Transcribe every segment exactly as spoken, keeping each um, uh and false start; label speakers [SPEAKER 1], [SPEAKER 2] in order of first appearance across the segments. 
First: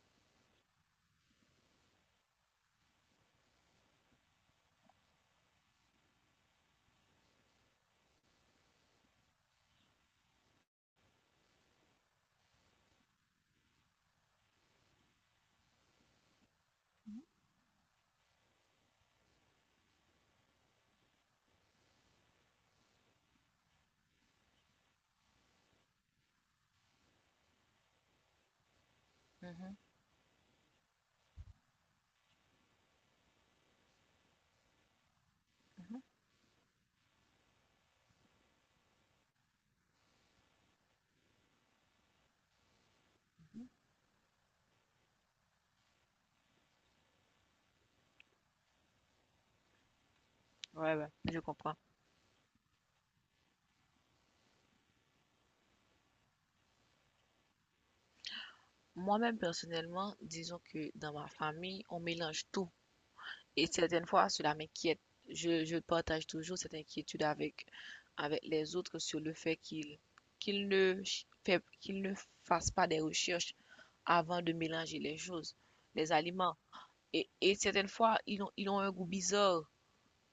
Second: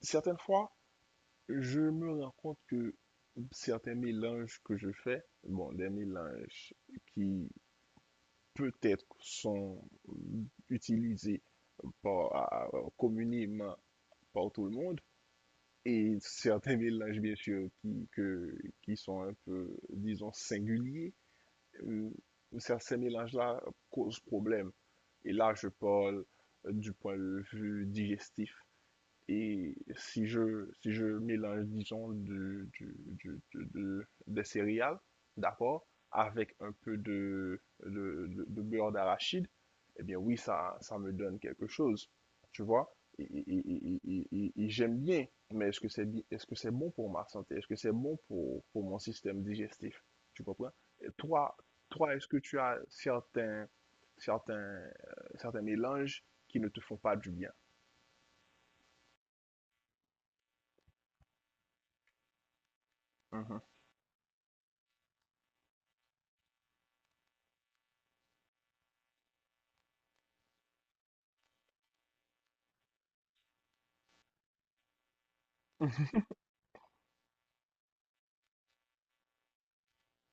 [SPEAKER 1] Certaines fois, je me rends compte que certains mélanges que je fais, bon, des mélanges qui peut-être sont utilisés par, à- communément par tout le monde, et certains mélanges,
[SPEAKER 2] Mmh
[SPEAKER 1] bien sûr, qui, que, qui sont un peu, disons, singuliers, euh, ça- ces mélanges-là causent problème. Et là, je parle du point de vue digestif. Et
[SPEAKER 2] mh.
[SPEAKER 1] si je, si je mélange, disons, de, du- du- de- de- des céréales, d'accord,
[SPEAKER 2] Mmh mh.
[SPEAKER 1] avec un peu de, de, de- de beurre d'arachide, eh bien oui, ça, ça me donne quelque chose, tu vois. Et, et-
[SPEAKER 2] Mmh.
[SPEAKER 1] et- et- et- et et j'aime bien, mais est-ce que c'est bi- est-ce que c'est bon pour ma santé? Est-ce que c'est bon pour, pour mon système digestif? Tu comprends?
[SPEAKER 2] Ouais, ouais,
[SPEAKER 1] Et
[SPEAKER 2] je
[SPEAKER 1] toi,
[SPEAKER 2] comprends.
[SPEAKER 1] toi, est-ce que tu as certains, certains, euh, certains mélanges qui ne te font pas du bien?
[SPEAKER 2] Moi-même, personnellement, disons que dans ma famille, on mélange tout.
[SPEAKER 1] Mhm.
[SPEAKER 2] Et certaines fois, cela m'inquiète. Je, je partage toujours cette inquiétude avec, avec les autres sur le fait qu'ils qu'ils ne, ch- fait- qu'ils ne fassent pas des recherches avant de mélanger les choses, les aliments. Et, et certaines fois, ils ont, ils ont un goût bizarre.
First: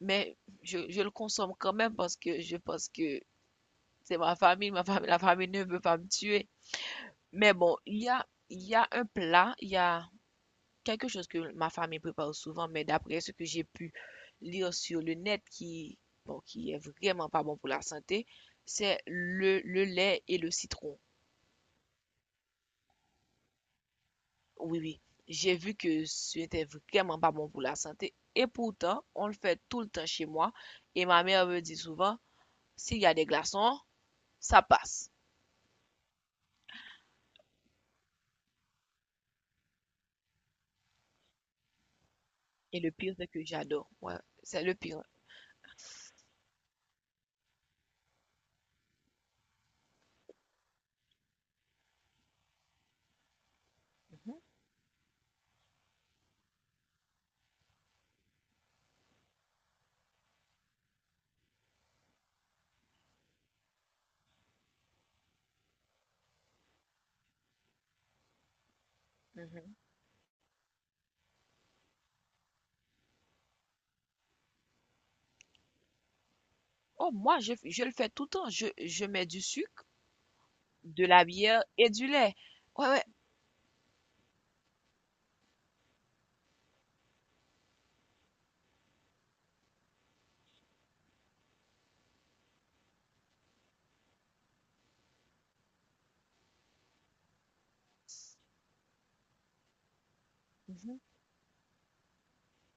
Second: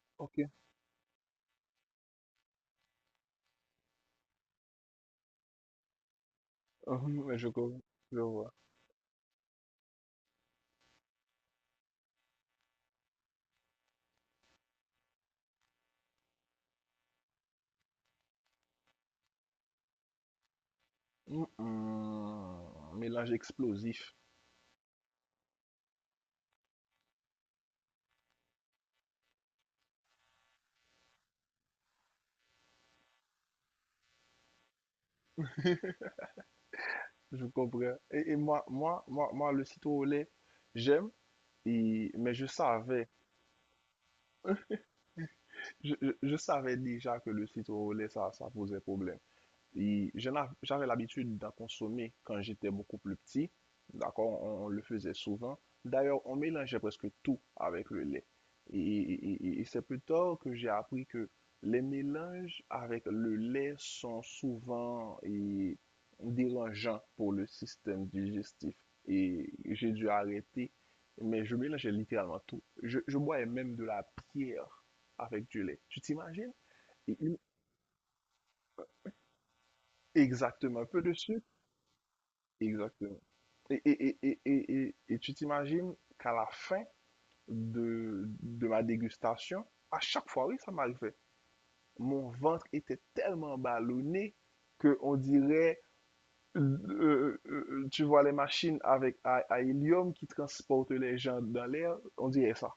[SPEAKER 2] Mais
[SPEAKER 1] Ok.
[SPEAKER 2] je, je le consomme quand même parce que je pense que c'est ma famille, ma famille, la famille ne veut pas me tuer.
[SPEAKER 1] Hum, ouais, je
[SPEAKER 2] Mais bon,
[SPEAKER 1] comprends.
[SPEAKER 2] il y
[SPEAKER 1] Je
[SPEAKER 2] a,
[SPEAKER 1] vois.
[SPEAKER 2] il y a un plat, il y a quelque chose que ma famille prépare souvent, mais d'après ce que j'ai pu lire sur le net, qui, bon, qui est vraiment pas bon pour la santé, c'est le, le lait et le citron.
[SPEAKER 1] Hum, hum, mélange explosif.
[SPEAKER 2] Oui, oui. J'ai vu que c'était vraiment pas bon pour la santé. Et pourtant, on le fait tout le temps chez moi. Et ma mère me dit souvent, s'il y a des glaçons, ça passe.
[SPEAKER 1] Je comprends. Et, et moi, moi, moi, moi, le citron au lait, j'aime. Et, mais je
[SPEAKER 2] Et le
[SPEAKER 1] savais,
[SPEAKER 2] pire, c'est que j'adore. Ouais, c'est le pire.
[SPEAKER 1] je, je- je savais déjà que le citron au lait, ça, ça posait problème. Et je n'a- j'avais l'habitude d'en consommer quand j'étais beaucoup plus petit.
[SPEAKER 2] Mhm,
[SPEAKER 1] D'accord? On, on le faisait souvent. D'ailleurs, on mélangeait presque tout avec le lait. Et, et- et- et c'est plus tard que j'ai appris que les mélanges avec le lait sont souvent et, dérangeants pour le système digestif. Et
[SPEAKER 2] mhm.
[SPEAKER 1] j'ai dû arrêter, mais je mélangeais littéralement tout. Je, je bois même de la pierre avec du lait. Tu t'imagines?
[SPEAKER 2] Oh,
[SPEAKER 1] Et une-
[SPEAKER 2] moi, je, je le fais tout le temps. Je, je mets du sucre,
[SPEAKER 1] Exactement, un peu
[SPEAKER 2] de
[SPEAKER 1] de
[SPEAKER 2] la
[SPEAKER 1] sucre.
[SPEAKER 2] bière et du lait. Ouais, ouais.
[SPEAKER 1] Exactement. Et, et, et, et, et, et tu t'imagines qu'à la fin de, de ma dégustation, à chaque fois, oui, ça m'arrivait. Mon ventre était tellement ballonné que on dirait, euh, euh, euh, tu vois les machines avec à, à hélium qui transportent
[SPEAKER 2] Mhm.
[SPEAKER 1] les gens dans l'air, on dirait ça.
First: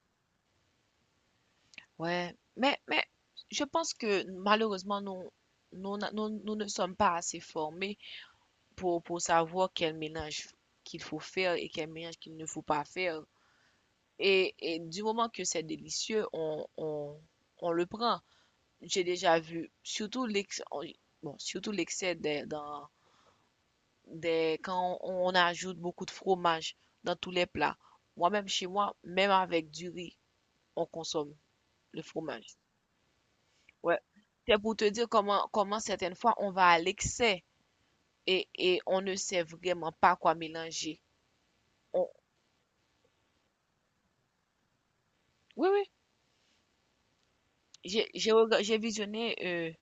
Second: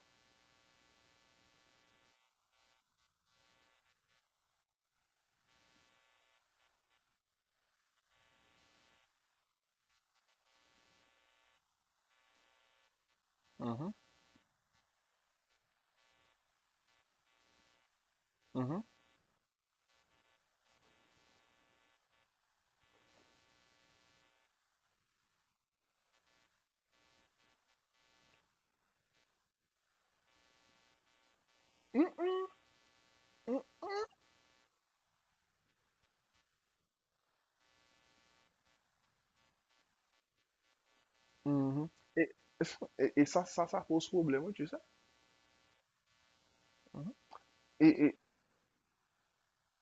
[SPEAKER 2] Ouais. Mais, mais je pense que malheureusement, nous, nous, n'a- nous, nous ne sommes pas assez formés pour, pour savoir quel mélange qu'il faut faire et quel mélange qu'il ne faut pas faire.
[SPEAKER 1] Mhm,
[SPEAKER 2] Et, et du moment que c'est délicieux, on, on, on le prend.
[SPEAKER 1] mhm.
[SPEAKER 2] J'ai déjà vu, surtout l'excès, bon, surtout l'excès des- dans, des, quand on on ajoute beaucoup de fromage dans tous les plats. Moi-même, chez moi, même avec du riz, on consomme le
[SPEAKER 1] Mm,
[SPEAKER 2] fromage.
[SPEAKER 1] mm,
[SPEAKER 2] Ouais. C'est pour te dire comment, comment certaines fois on va à l'excès et, et on ne sait vraiment pas quoi mélanger.
[SPEAKER 1] mm, mhm.
[SPEAKER 2] On-
[SPEAKER 1] Et, et, et ça, ça, ça pose problème, oui, tu sais.
[SPEAKER 2] Oui, oui.
[SPEAKER 1] Mhm. Et,
[SPEAKER 2] J'ai
[SPEAKER 1] et-
[SPEAKER 2] j'ai rega- j'ai visionné euh,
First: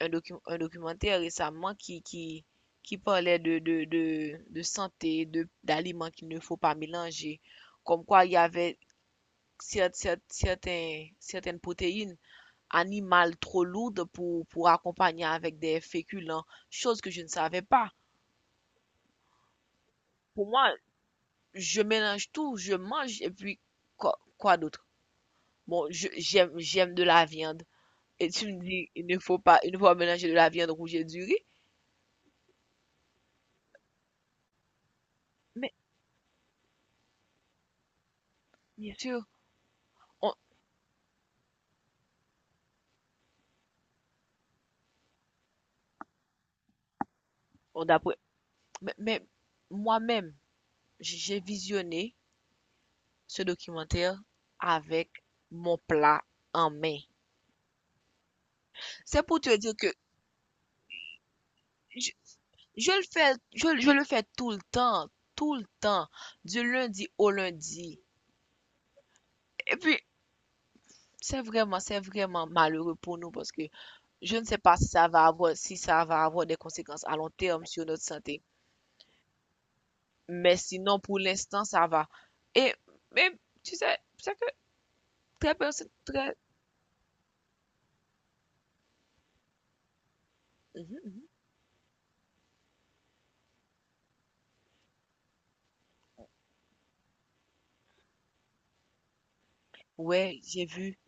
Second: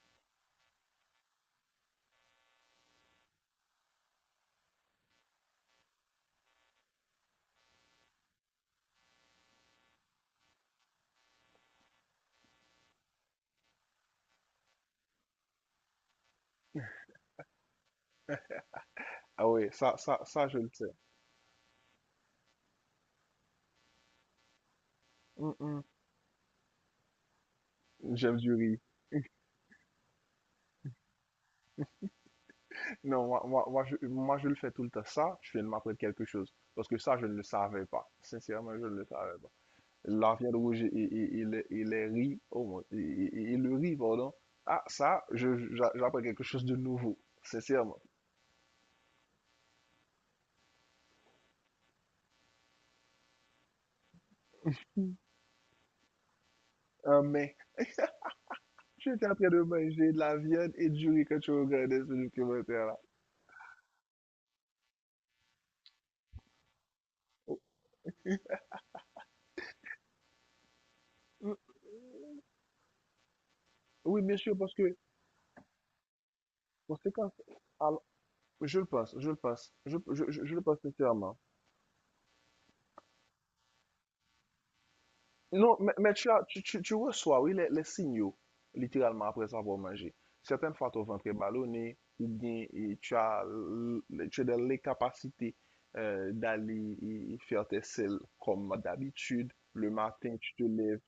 [SPEAKER 2] un, docu- un documentaire récemment qui, qui, qui parlait de, de, de, de santé, de, d'aliments qu'il ne faut pas mélanger. Comme quoi, il y avait cer- cer- certains, certaines protéines animal trop lourde pour, pour accompagner avec des féculents, chose que je ne savais pas.
[SPEAKER 1] ah ouais, ça, ça,
[SPEAKER 2] Pour
[SPEAKER 1] ça, je le
[SPEAKER 2] moi,
[SPEAKER 1] sais.
[SPEAKER 2] je mélange tout, je mange et puis quoi, quoi d'autre?
[SPEAKER 1] Mhm. Mm.
[SPEAKER 2] Bon, je- j'aime, j'aime de la viande. Et
[SPEAKER 1] J'aime du
[SPEAKER 2] tu me
[SPEAKER 1] riz.
[SPEAKER 2] dis, il ne faut pas, il ne faut pas mélanger de la viande rouge et du riz.
[SPEAKER 1] Non, moi, moi, moi, je, moi, je le fais tout le temps. Ça, tu viens de
[SPEAKER 2] Mais
[SPEAKER 1] m'apprendre quelque chose. Parce que ça, je ne le savais pas. Sincèrement, je
[SPEAKER 2] bien
[SPEAKER 1] ne le
[SPEAKER 2] sûr,
[SPEAKER 1] savais pas.
[SPEAKER 2] on,
[SPEAKER 1] La viande rouge et, et, et les, et les riz, oh, mon- et, et- et le riz, pardon. Ah, ça, je, j'a- j'apprends quelque chose de nouveau.
[SPEAKER 2] on
[SPEAKER 1] Sincèrement.
[SPEAKER 2] d'après, mais, mais moi-même, j- j'ai visionné ce documentaire avec mon plat en main.
[SPEAKER 1] Ah, mais, tu
[SPEAKER 2] C'est
[SPEAKER 1] étais en
[SPEAKER 2] pour
[SPEAKER 1] train
[SPEAKER 2] te
[SPEAKER 1] de
[SPEAKER 2] dire que
[SPEAKER 1] manger de la viande et du riz quand tu regardais
[SPEAKER 2] je-
[SPEAKER 1] ce
[SPEAKER 2] je
[SPEAKER 1] documentaire-là.
[SPEAKER 2] le fais, je, je le fais tout le temps, tout le temps, du lundi au
[SPEAKER 1] Oh,
[SPEAKER 2] lundi. Et puis, c'est
[SPEAKER 1] mm,
[SPEAKER 2] vraiment, c'est vraiment malheureux pour nous parce que
[SPEAKER 1] oui,
[SPEAKER 2] je
[SPEAKER 1] bien
[SPEAKER 2] ne
[SPEAKER 1] sûr,
[SPEAKER 2] sais
[SPEAKER 1] parce
[SPEAKER 2] pas si
[SPEAKER 1] que,
[SPEAKER 2] ça va avoir, si ça va avoir des
[SPEAKER 1] parce
[SPEAKER 2] conséquences
[SPEAKER 1] que
[SPEAKER 2] à long
[SPEAKER 1] quand,
[SPEAKER 2] terme sur notre
[SPEAKER 1] alors,
[SPEAKER 2] santé.
[SPEAKER 1] je le pense, je le pense, je, je, je, je
[SPEAKER 2] Mais
[SPEAKER 1] le pense
[SPEAKER 2] sinon, pour
[SPEAKER 1] sincèrement.
[SPEAKER 2] l'instant, ça va. Et, mais, tu sais, c'est que très,
[SPEAKER 1] Non,
[SPEAKER 2] personne-
[SPEAKER 1] mais, mais tu
[SPEAKER 2] très,
[SPEAKER 1] as, tu, tu, tu reçois, oui, les, les signaux, littéralement, après avoir mangé. Certaines fois, ton ventre
[SPEAKER 2] Mhm.
[SPEAKER 1] est ballonné, ou bien et tu as, l- tu as de- les capacités euh, d'aller et- et faire tes selles comme d'habitude. Le matin,
[SPEAKER 2] Ouais,
[SPEAKER 1] tu te
[SPEAKER 2] j'ai vu,
[SPEAKER 1] lèves,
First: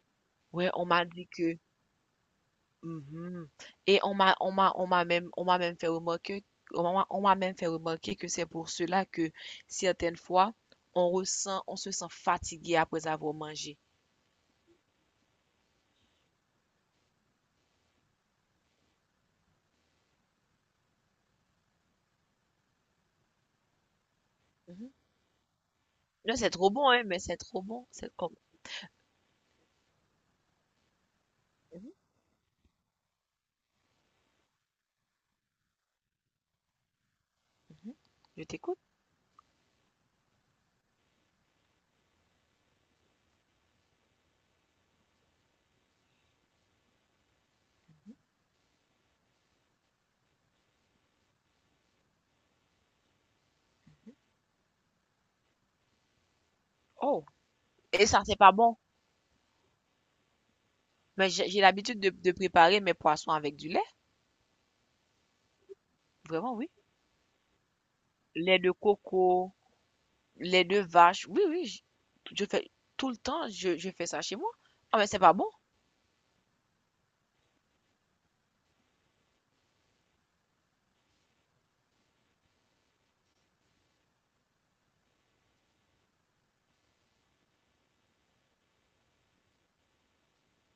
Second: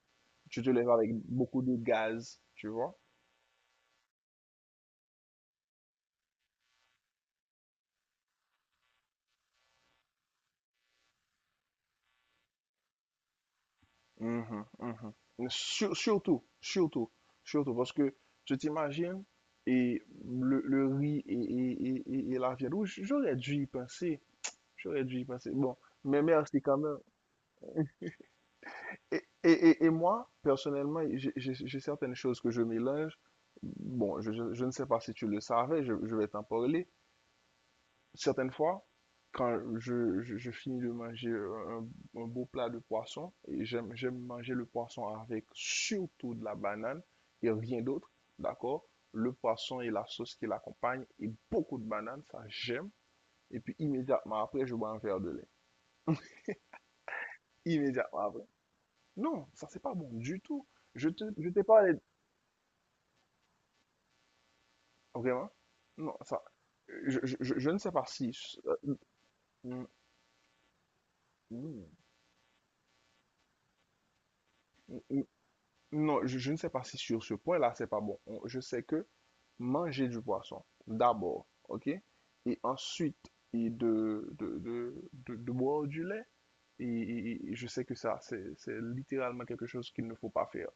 [SPEAKER 1] tu te
[SPEAKER 2] ouais, on
[SPEAKER 1] lèves
[SPEAKER 2] m'a
[SPEAKER 1] avec
[SPEAKER 2] dit que
[SPEAKER 1] beaucoup de gaz, tu vois?
[SPEAKER 2] Mhm. Et on m'a, on m'a, on m'a même, on m'a même fait remarquer, on m'a, on m'a même fait remarquer que c'est pour cela que certaines fois, on ressent, on se sent fatigué après avoir mangé.
[SPEAKER 1] Mhm, mhm. Sur- surtout, surtout, surtout, parce que tu t'imagines, et le, le riz et, et, et, et- et la viande rouge, j'aurais dû y penser.
[SPEAKER 2] Mhm.
[SPEAKER 1] J'aurais dû y passer. Bon, mais
[SPEAKER 2] Là, c'est
[SPEAKER 1] merci
[SPEAKER 2] trop
[SPEAKER 1] quand
[SPEAKER 2] bon,
[SPEAKER 1] même.
[SPEAKER 2] hein, mais c'est trop bon. C'est comme,
[SPEAKER 1] Et, et, et, et moi, personnellement, j'ai j'ai- j'ai
[SPEAKER 2] Mhm,
[SPEAKER 1] certaines choses que je mélange. Bon, je, je- je ne sais pas si tu le savais, je, je vais t'en parler.
[SPEAKER 2] mhm. Je
[SPEAKER 1] Certaines
[SPEAKER 2] t'écoute.
[SPEAKER 1] fois, quand je, je- je finis de manger un, un beau plat de poisson, et j'aime, j'aime manger le poisson avec surtout de la banane et rien d'autre, d'accord? Le poisson et la sauce qui l'accompagne et beaucoup de bananes, ça j'aime. Et puis immédiatement après, je bois un verre de lait.
[SPEAKER 2] Oh, et
[SPEAKER 1] Immédiatement
[SPEAKER 2] ça, c'est
[SPEAKER 1] après.
[SPEAKER 2] pas bon.
[SPEAKER 1] Non, ça c'est pas bon du tout. Je te,
[SPEAKER 2] Mais j'ai
[SPEAKER 1] je
[SPEAKER 2] j'ai
[SPEAKER 1] t'ai parlé,
[SPEAKER 2] l'habitude de, de préparer mes poissons avec du lait.
[SPEAKER 1] vraiment. Non, ça,
[SPEAKER 2] Vraiment, oui.
[SPEAKER 1] je, je- je- je ne sais pas si,
[SPEAKER 2] Lait de
[SPEAKER 1] euh,
[SPEAKER 2] coco,
[SPEAKER 1] mm,
[SPEAKER 2] lait de vache. Oui, oui. Je,
[SPEAKER 1] mm,
[SPEAKER 2] je fais tout le temps, je, je fais ça chez moi. Ah, mais c'est
[SPEAKER 1] mm,
[SPEAKER 2] pas bon.
[SPEAKER 1] non, je, je ne sais pas si sur ce point-là c'est pas bon. On- Je sais que manger du poisson d'abord, ok, et ensuite et de, de, de, de- de boire du lait. Et, et- et je sais que ça, c'est, c'est littéralement quelque chose qu'il ne faut pas faire.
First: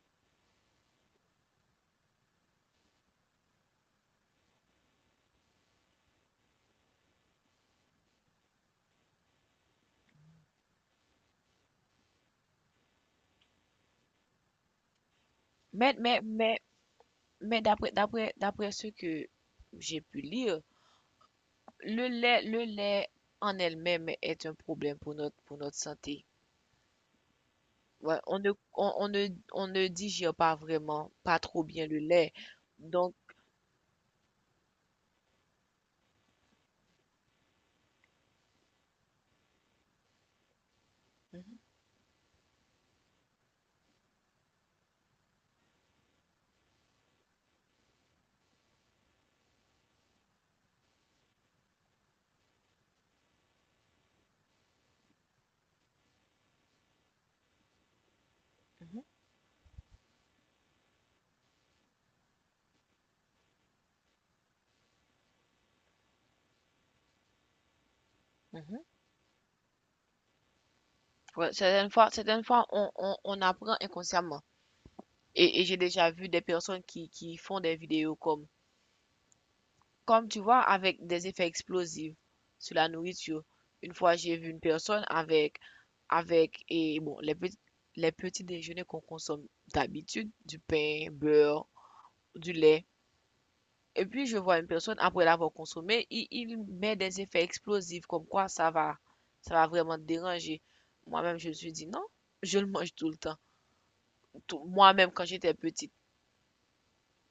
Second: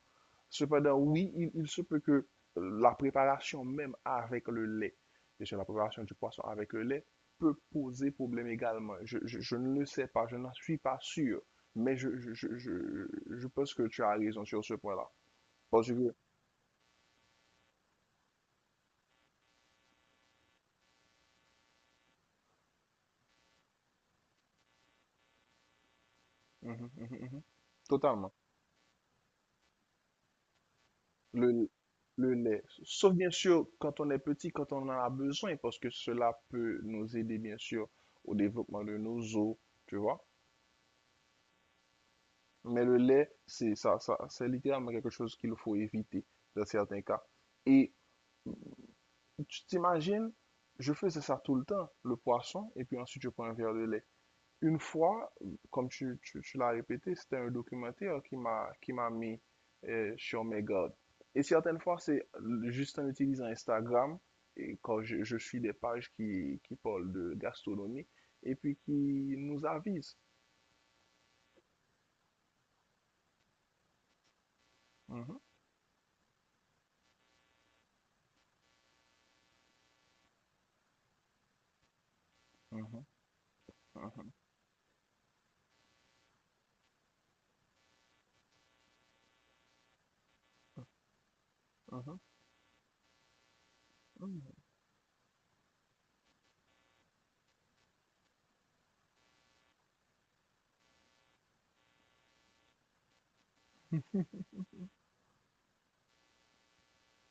[SPEAKER 1] Cependant, oui, il, il se peut que la préparation même avec le lait, et sur la préparation du poisson avec le lait, peut poser problème également. Je, je- je ne le sais pas, je n'en suis pas sûr, mais je, je, je, je, je pense que tu as raison sur ce point-là. Parce
[SPEAKER 2] Mais,
[SPEAKER 1] que,
[SPEAKER 2] mais, mais. Mais d'après, d'après, d'après ce que j'ai pu lire, le lait, le lait en elle-même est un problème pour notre, pour notre santé.
[SPEAKER 1] mhm, mhm, mhm, mhm,
[SPEAKER 2] Ouais,
[SPEAKER 1] totalement,
[SPEAKER 2] on ne, on, on ne, on ne digère pas vraiment, pas trop
[SPEAKER 1] le,
[SPEAKER 2] bien le
[SPEAKER 1] le
[SPEAKER 2] lait.
[SPEAKER 1] lait, sauf
[SPEAKER 2] Donc,
[SPEAKER 1] bien sûr quand on est petit, quand on en a besoin, parce que cela peut nous aider bien sûr au développement de nos os, tu vois.
[SPEAKER 2] Mhm,
[SPEAKER 1] Mais le lait, c'est ça, ça, c'est littéralement quelque chose qu'il faut éviter dans certains cas. Et tu t'imagines, je faisais ça tout le temps, le poisson, et puis ensuite je prends un verre de lait. Une fois, comme tu, tu- tu l'as répété, c'était un documentaire qui m'a qui
[SPEAKER 2] mhm,
[SPEAKER 1] m'a mis euh, sur mes gardes. Et certaines fois, c'est juste en utilisant Instagram, et quand je, je suis des pages qui, qui parlent de gastronomie, et puis
[SPEAKER 2] mhm.
[SPEAKER 1] qui nous avisent.
[SPEAKER 2] Ouais, certaines fois, certaines fois on, on, on apprend inconsciemment.
[SPEAKER 1] Mhm,
[SPEAKER 2] Et, et j'ai déjà vu des personnes qui, qui font des vidéos comme Comme tu vois, avec des effets explosifs sur la
[SPEAKER 1] mhm,
[SPEAKER 2] nourriture. Une fois,
[SPEAKER 1] mhm,
[SPEAKER 2] j'ai vu une personne avec, avec et bon, les petits, les petits déjeuners qu'on consomme d'habitude, du pain, beurre,
[SPEAKER 1] mhm,
[SPEAKER 2] du lait. Et puis, je
[SPEAKER 1] mhm,
[SPEAKER 2] vois une personne, après l'avoir consommé, il, il met des effets explosifs, comme quoi ça va, ça va vraiment te déranger. Moi-même, je me suis dit non, je le mange tout le temps. Tout- Moi-même, quand j'étais petite,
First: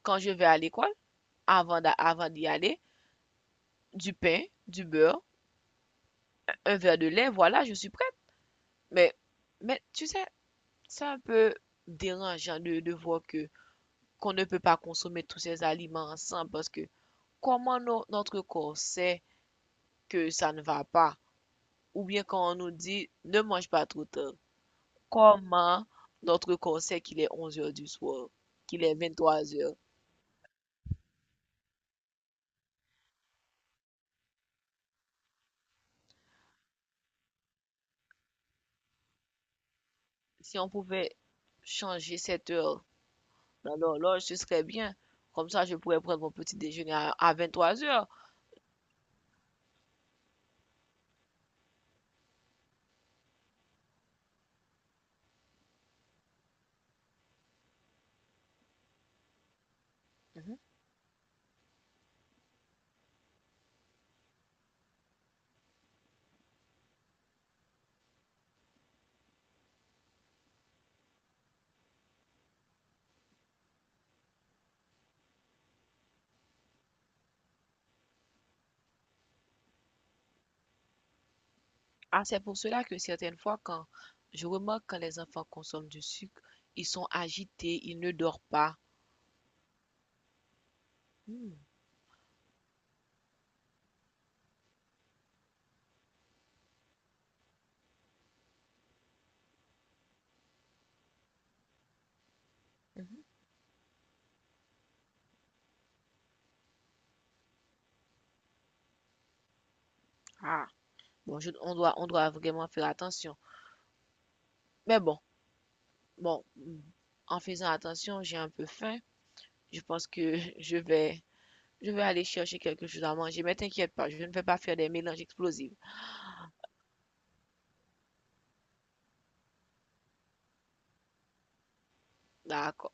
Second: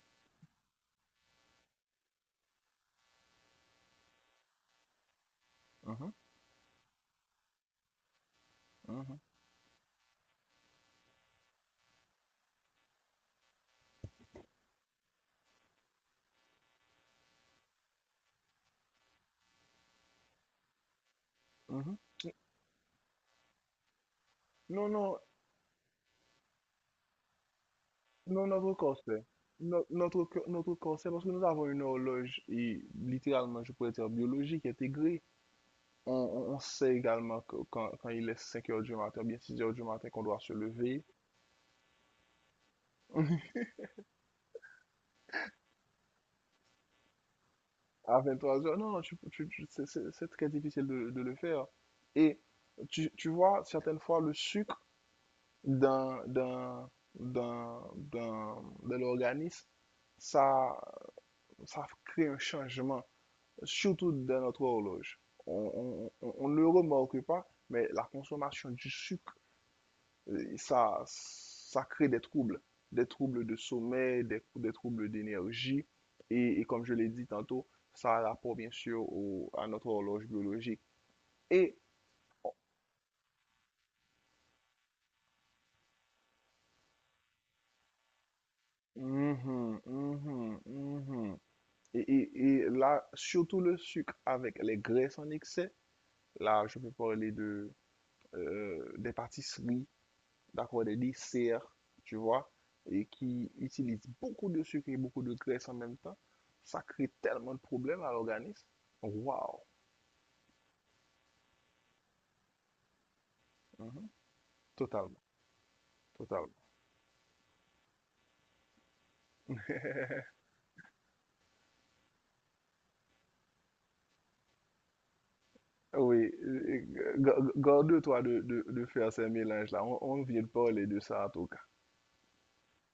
[SPEAKER 2] quand je vais à l'école, avant d'a- avant d'y aller, du pain, du beurre,
[SPEAKER 1] mhm,
[SPEAKER 2] un verre de lait, voilà, je suis Mais,
[SPEAKER 1] mhm.
[SPEAKER 2] mais tu sais, c'est un peu dérangeant de, de voir que qu'on ne peut pas consommer tous ces aliments ensemble parce que comment no- notre corps sait que ça ne va pas?
[SPEAKER 1] Mhm.
[SPEAKER 2] Ou bien quand on nous dit ne mange pas trop tard,
[SPEAKER 1] Non, non,
[SPEAKER 2] comment notre corps sait qu'il est onze heures du soir,
[SPEAKER 1] non, notre
[SPEAKER 2] qu'il est
[SPEAKER 1] corps sait.
[SPEAKER 2] vingt-trois heures?
[SPEAKER 1] No- notre, co- notre corps parce que nous avons une horloge et littéralement, je pourrais dire biologique intégrée. On, on- on sait également que quand, quand il est cinq heures du matin, bien six heures du matin, qu'on doit se
[SPEAKER 2] Si on
[SPEAKER 1] lever.
[SPEAKER 2] pouvait changer cette heure dans l'horloge, ce serait bien. Comme ça, je pourrais prendre mon petit déjeuner à, à trois heures.
[SPEAKER 1] À vingt trois heures, non, non, tu- tu- tu- c'est c'est- c'est très difficile de, de le faire. Et tu, tu vois, certaines fois, le sucre dans, dans, dans, dans, dans l'organisme, ça, ça crée un changement surtout dans notre horloge. On, on- on- ne le remarque pas, mais la consommation du sucre, euh, ça, ça crée des troubles, des troubles de sommeil, des, des troubles d'énergie. Et, et comme je l'ai dit tantôt, ça a rapport bien sûr au- à notre horloge biologique. Et,
[SPEAKER 2] Ah, c'est pour cela que certaines fois, quand je remarque quand les enfants consomment du sucre, ils sont agités, ils ne dorment pas.
[SPEAKER 1] mhm, mhm, mhm.
[SPEAKER 2] Hmm,
[SPEAKER 1] Et, et- et là, surtout le sucre avec les graisses en excès, là, je peux parler de, euh, des pâtisseries, d'accord, des desserts, tu vois, et
[SPEAKER 2] mhm.
[SPEAKER 1] qui utilisent beaucoup de sucre et beaucoup de graisse en même temps, ça crée tellement de problèmes à l'organisme. Waouh!
[SPEAKER 2] Ah, bon, je- on doit, on doit vraiment faire attention.
[SPEAKER 1] Mhm.
[SPEAKER 2] Mais bon,
[SPEAKER 1] Totalement,
[SPEAKER 2] bon,
[SPEAKER 1] totalement.
[SPEAKER 2] hmm, en faisant attention, j'ai un peu faim. Je pense que je vais, je vais aller chercher quelque chose à manger. Mais t'inquiète pas, je ne vais pas faire des mélanges explosifs.
[SPEAKER 1] Oui, euh, ga- ga- garde-toi de, de, de faire ces mélanges-là. On, on vient de parler de ça, en tout cas.
[SPEAKER 2] D'accord.